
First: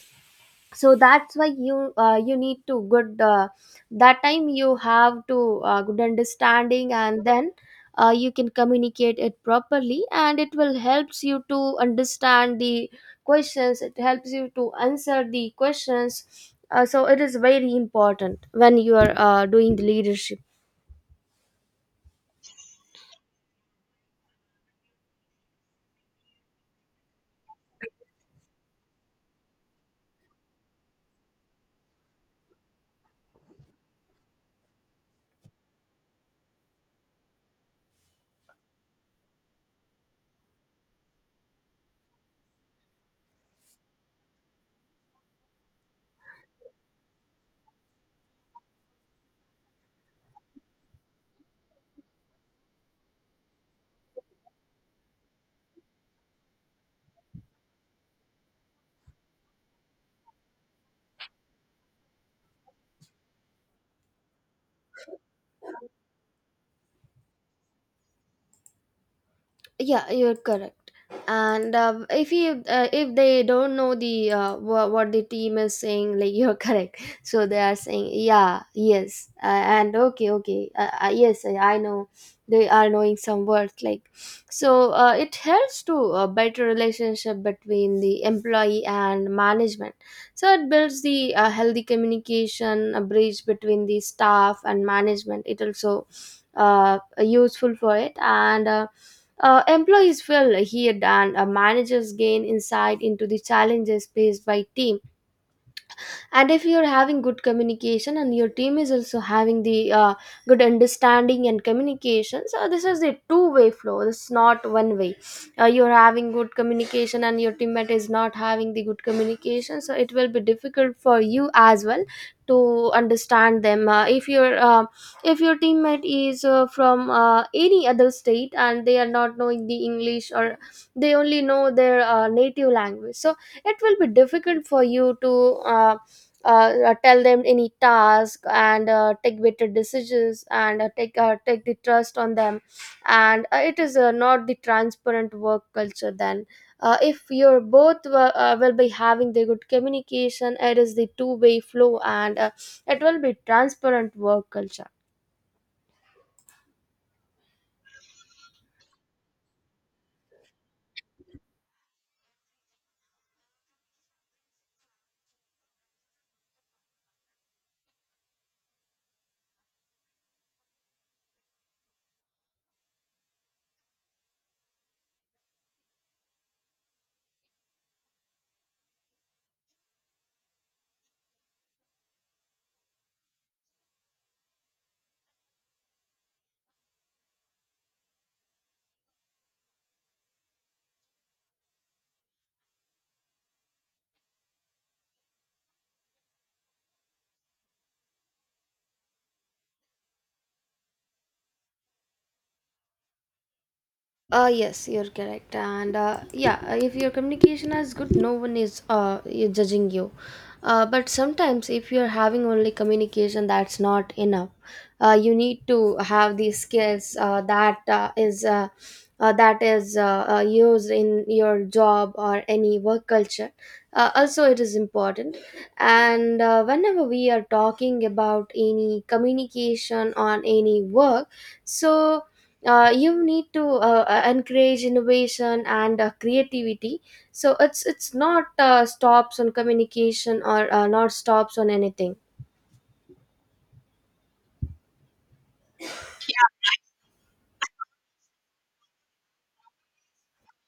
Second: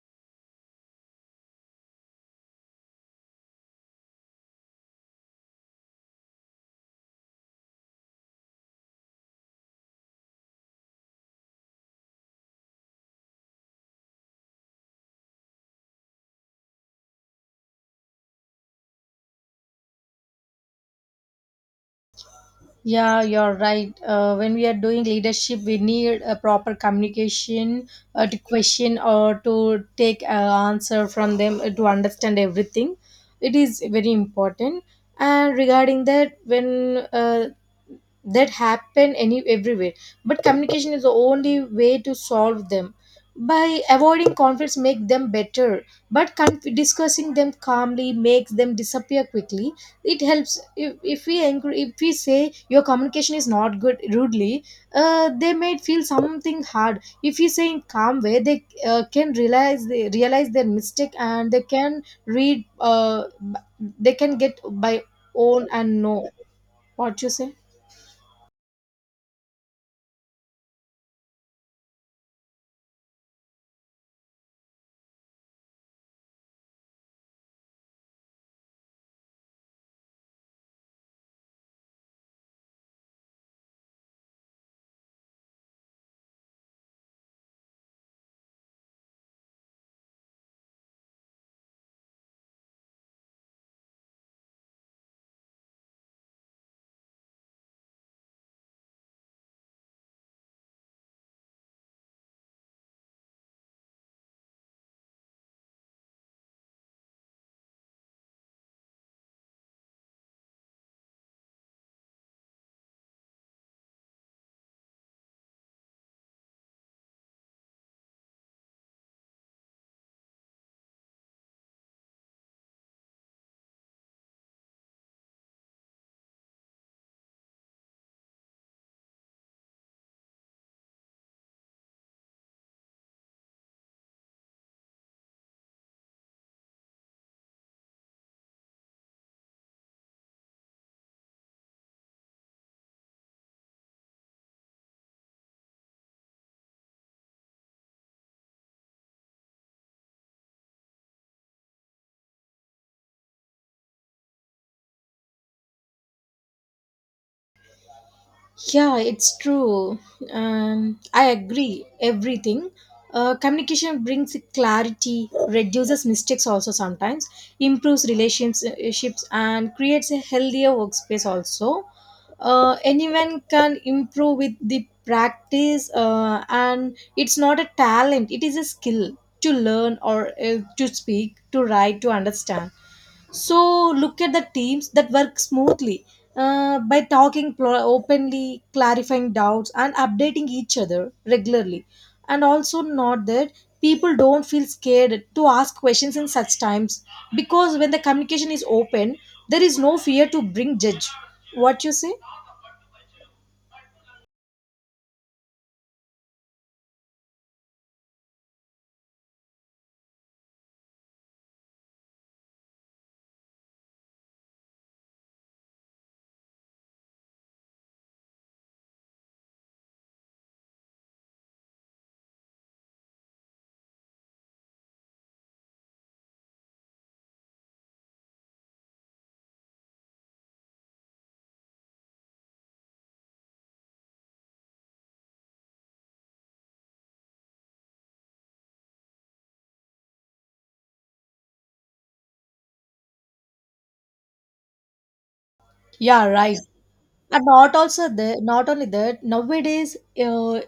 S1: So that's why you, you need to good, that time you have to good understanding, and then you can communicate it properly, and it will helps you to understand the questions, it helps you to answer the questions. So it is very important when you are doing the leadership.
S2: Yeah, you're right. When we are doing leadership, we need a proper communication to question or to take an answer from them, to understand everything. It is very important. And regarding that, when that happen any everywhere, but communication is the only way to solve them. By avoiding conflicts make them better, but discussing them calmly makes them disappear quickly. It helps if we angry, if we say your communication is not good rudely, they may feel something hard. If we say in calm way, they can realize, they realize their mistake, and they can read they can get by own and know. What you say?
S1: Yeah, you're correct. And if you, if they don't know the, what the team is saying, like you're correct, so they are saying yeah, yes, and okay, okay, yes, I know. They are knowing some words, like, so it helps to a better relationship between the employee and management. So it builds the healthy communication, a bridge between the staff and management. It also useful for it, and employees feel heard, and managers gain insight into the challenges faced by teams. And if you're having good communication and your team is also having the good understanding and communication, so this is a two-way flow, this is not one way. You're having good communication and your teammate is not having the good communication, so it will be difficult for you as well to understand them. If your, if your teammate is from any other state and they are not knowing the English, or they only know their native language, so it will be difficult for you to uh, tell them any task, and take better decisions, and take the trust on them. And it is not the transparent work culture, then. If you're both, will be having the good communication, it is the two-way flow, and it will be transparent work culture.
S2: Yeah, it's true. I agree, everything. Communication brings clarity, reduces mistakes also sometimes, improves relationships, and creates a healthier workspace also. Anyone can improve with the practice, and it's not a talent, it is a skill to learn, or to speak, to write, to understand. So look at the teams that work smoothly, by talking openly, clarifying doubts, and updating each other regularly. And also, not that people don't feel scared to ask questions in such times, because when the communication is open, there is no fear to bring judge. What you say?
S1: Yes, you're correct. And yeah, if your communication is good, no one is judging you. But sometimes, if you're having only communication, that's not enough. You need to have these skills that is that is, used in your job or any work culture. Also, it is important. And whenever we are talking about any communication on any work, so you need to encourage innovation and creativity, so it's not stops on communication or not stops on anything.
S2: Yeah, right. And not also the not only that, nowadays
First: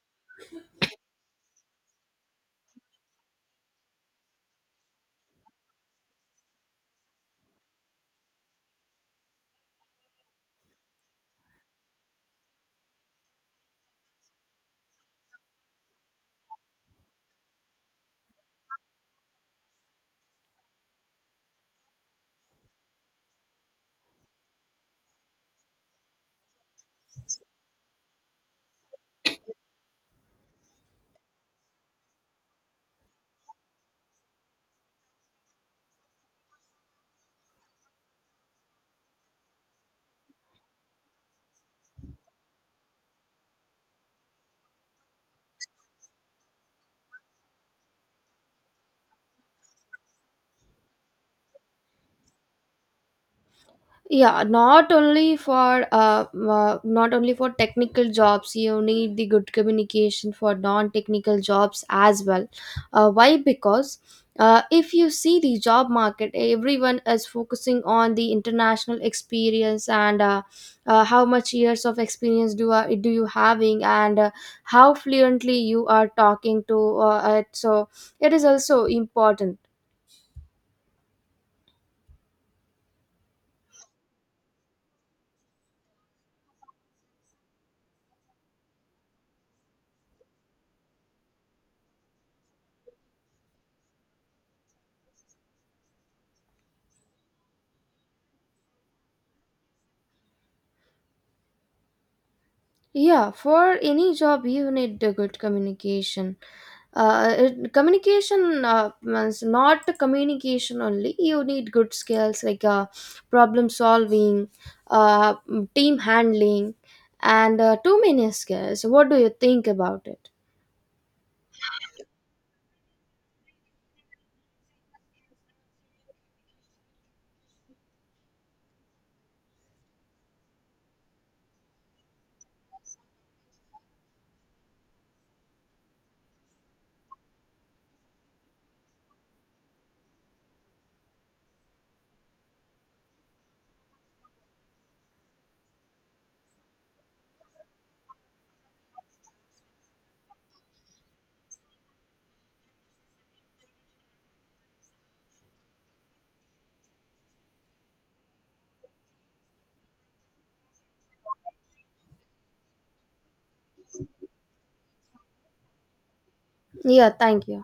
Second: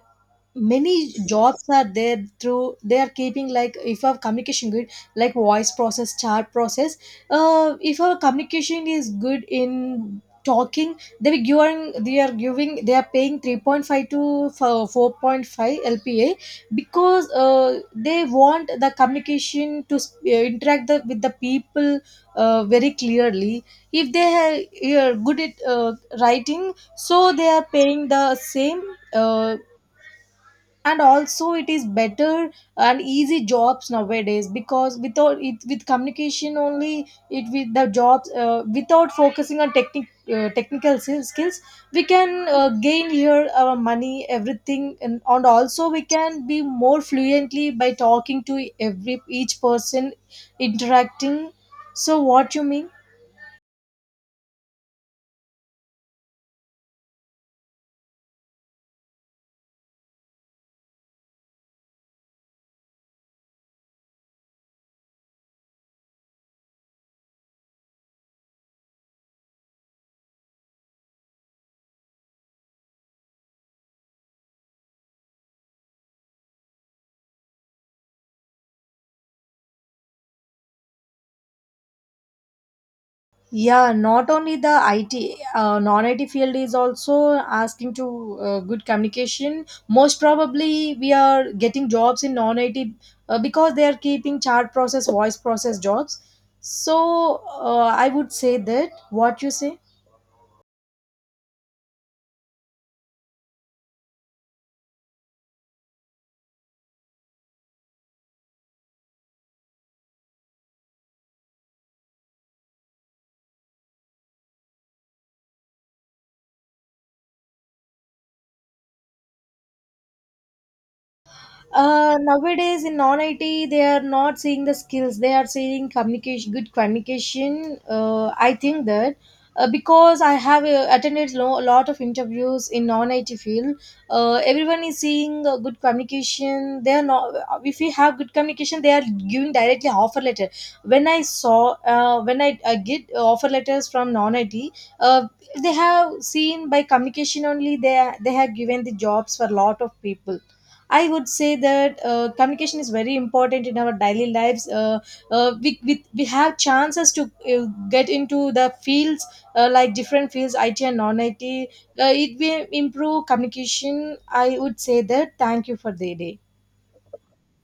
S2: many jobs are there through they are keeping, like, if our communication good, like voice process, chat process. If our communication is good in talking, they are paying 3.5 to 4.5 LPA, because they want the communication to interact with the people very clearly. If they are good at writing, so they are paying the same. uh, and also it is better and easy jobs nowadays, because without it, with communication only, it with the jobs, without focusing on technical skills, we can gain here our money everything, and also we can be more fluently by talking to every each person interacting. So what you mean?
S1: Yeah, not only for not only for technical jobs, you need the good communication for non technical jobs as well. Why? Because if you see the job market, everyone is focusing on the international experience, and how much years of experience do you having, and how fluently you are talking to it, so it is also important.
S2: Yeah, not only the IT, non-IT field is also asking to good communication. Most probably, we are getting jobs in non-IT, because they are keeping chat process, voice process jobs. So I would say that. What you say?
S1: Yeah, for any job, you need a good communication. It, communication means not communication only. You need good skills like problem solving, uh, team handling, and too many skills. What do you think about it?
S2: Nowadays in non IT, they are not seeing the skills. They are seeing communication, good communication. I think that, because I have attended a lot of interviews in non IT field, everyone is seeing good communication. They are not. If we have good communication, they are giving directly offer letter. When I saw, when I get offer letters from non IT, uh, they have seen by communication only. They have given the jobs for a lot of people. I would say that communication is very important in our daily lives. We have chances to get into the fields, like different fields, IT and non IT. It will improve communication. I would say that. Thank you for the day.
S1: Yeah, thank you.